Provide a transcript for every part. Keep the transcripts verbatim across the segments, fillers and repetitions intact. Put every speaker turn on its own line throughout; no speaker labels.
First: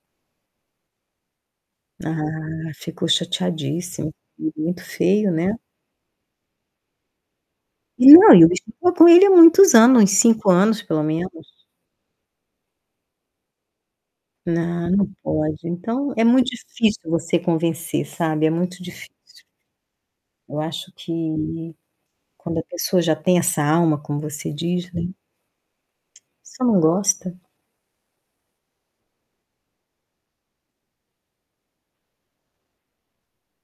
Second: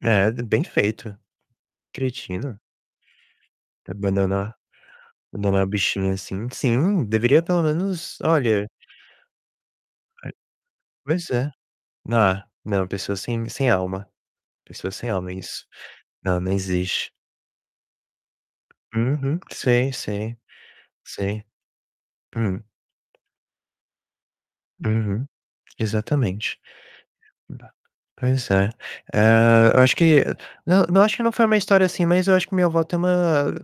É, d bem feito,
Ah,
cretina.
ficou chateadíssimo,
Abandonar
muito feio, né.
abandonar o bichinho assim sim, deveria pelo
Não
menos,
[unintelligible]
olha
estou com ele há muitos anos,
[unintelligible]
cinco anos, pelo
Pois é,
menos.
não não, pessoa sem sem alma, pessoa
Não,
sem
não
alma,
pode.
isso.
Então, é
Não, não
muito
existe.
difícil você convencer, sabe, é muito difícil.
Uhum, sim, sim,
Eu acho
sim.
que, quando
Hum.
a pessoa já tem essa alma, como você diz, né.
Uhum, exatamente.
Só não gosta.
[unintelligible] Pois é, eh, eu acho que não não acho que não foi uma história assim, mas eu acho que minha avó tem uma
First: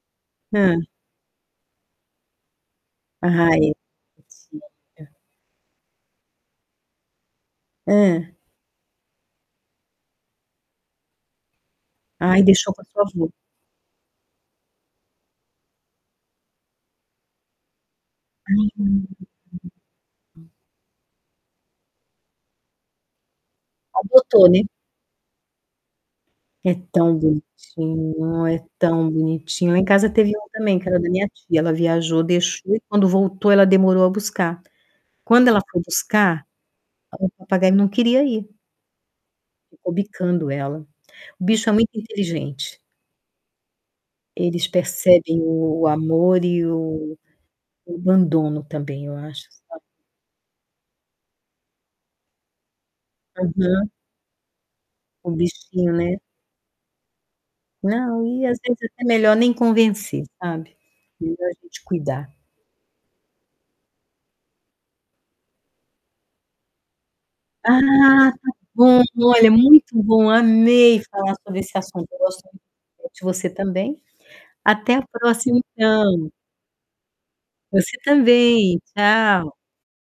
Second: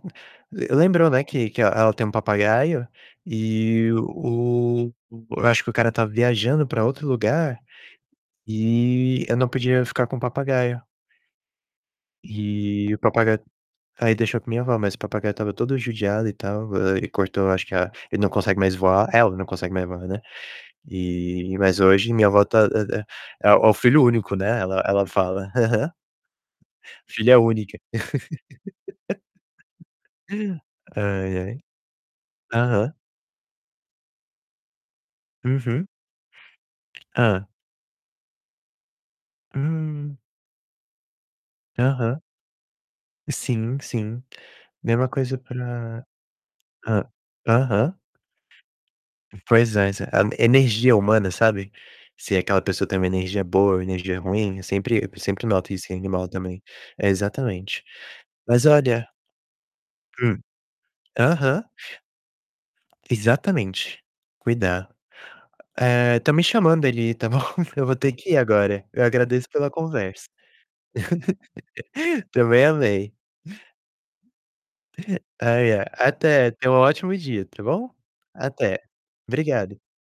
eh,
Hã.
lembrou, né, que que ela tem um papagaio,
Ah, é.
e o
[unintelligible]
eu acho que o cara estava viajando para outro lugar,
Hã.
e ele não podia ficar com o papagaio.
Aí deixou para
E o
sua avó.
papagaio aí deixou com minha avó, mas o papagaio estava todo judiado e tal, eh, ele cortou, acho que a ele não consegue
Ah,
mais
hum.
voar ela não consegue mais voar, né, eh, mas hoje minha avó tá [unintelligible] é é o filho único,
Adotou,
né,
né.
ela ela fala. Aham.
É tão
Filha única.
bonitinho, é tão bonitinho. Lá em casa teve um também que era da minha
Ai,
tia,
ai,
ela viajou, deixou e
aham.
quando voltou ela demorou a buscar. Quando ela foi
Uhum.
buscar, o
Hã.
papagaio não queria ir ficou
Hã.
bicando ela. O bicho é muito
Aham.
inteligente
Sim, sim,
eles
mesma coisa
percebem o o
para
amor e
hã,
o
aham.
abandono também, eu acho,
Pois
sabe.
é, sa energia humana, sabe. Se aquela pessoa tem uma energia boa ou
Uhum.
energia ruim, eu sempre eu
O
sempre noto isso
bichinho,
em
né.
animal também. É, exatamente.
Não e às
Mas
vezes até
olha
melhor nem convencer,
hum.
sabe. Melhor a
aham.
gente cuidar.
Exatamente, cuidar, eh, estão me chamando ali, tá bom? Eu vou ter que
Ah,
ir
tá
agora,
bom,
eu agradeço
olha,
pela
muito
conversa.
bom, amei falar sobre esse assunto [unintelligible]
também amei.
você também. Até a próxima,
Ai, a
então.
até, tenha um ótimo dia, está bom?
Você
Até,
também, tchau.
obrigado.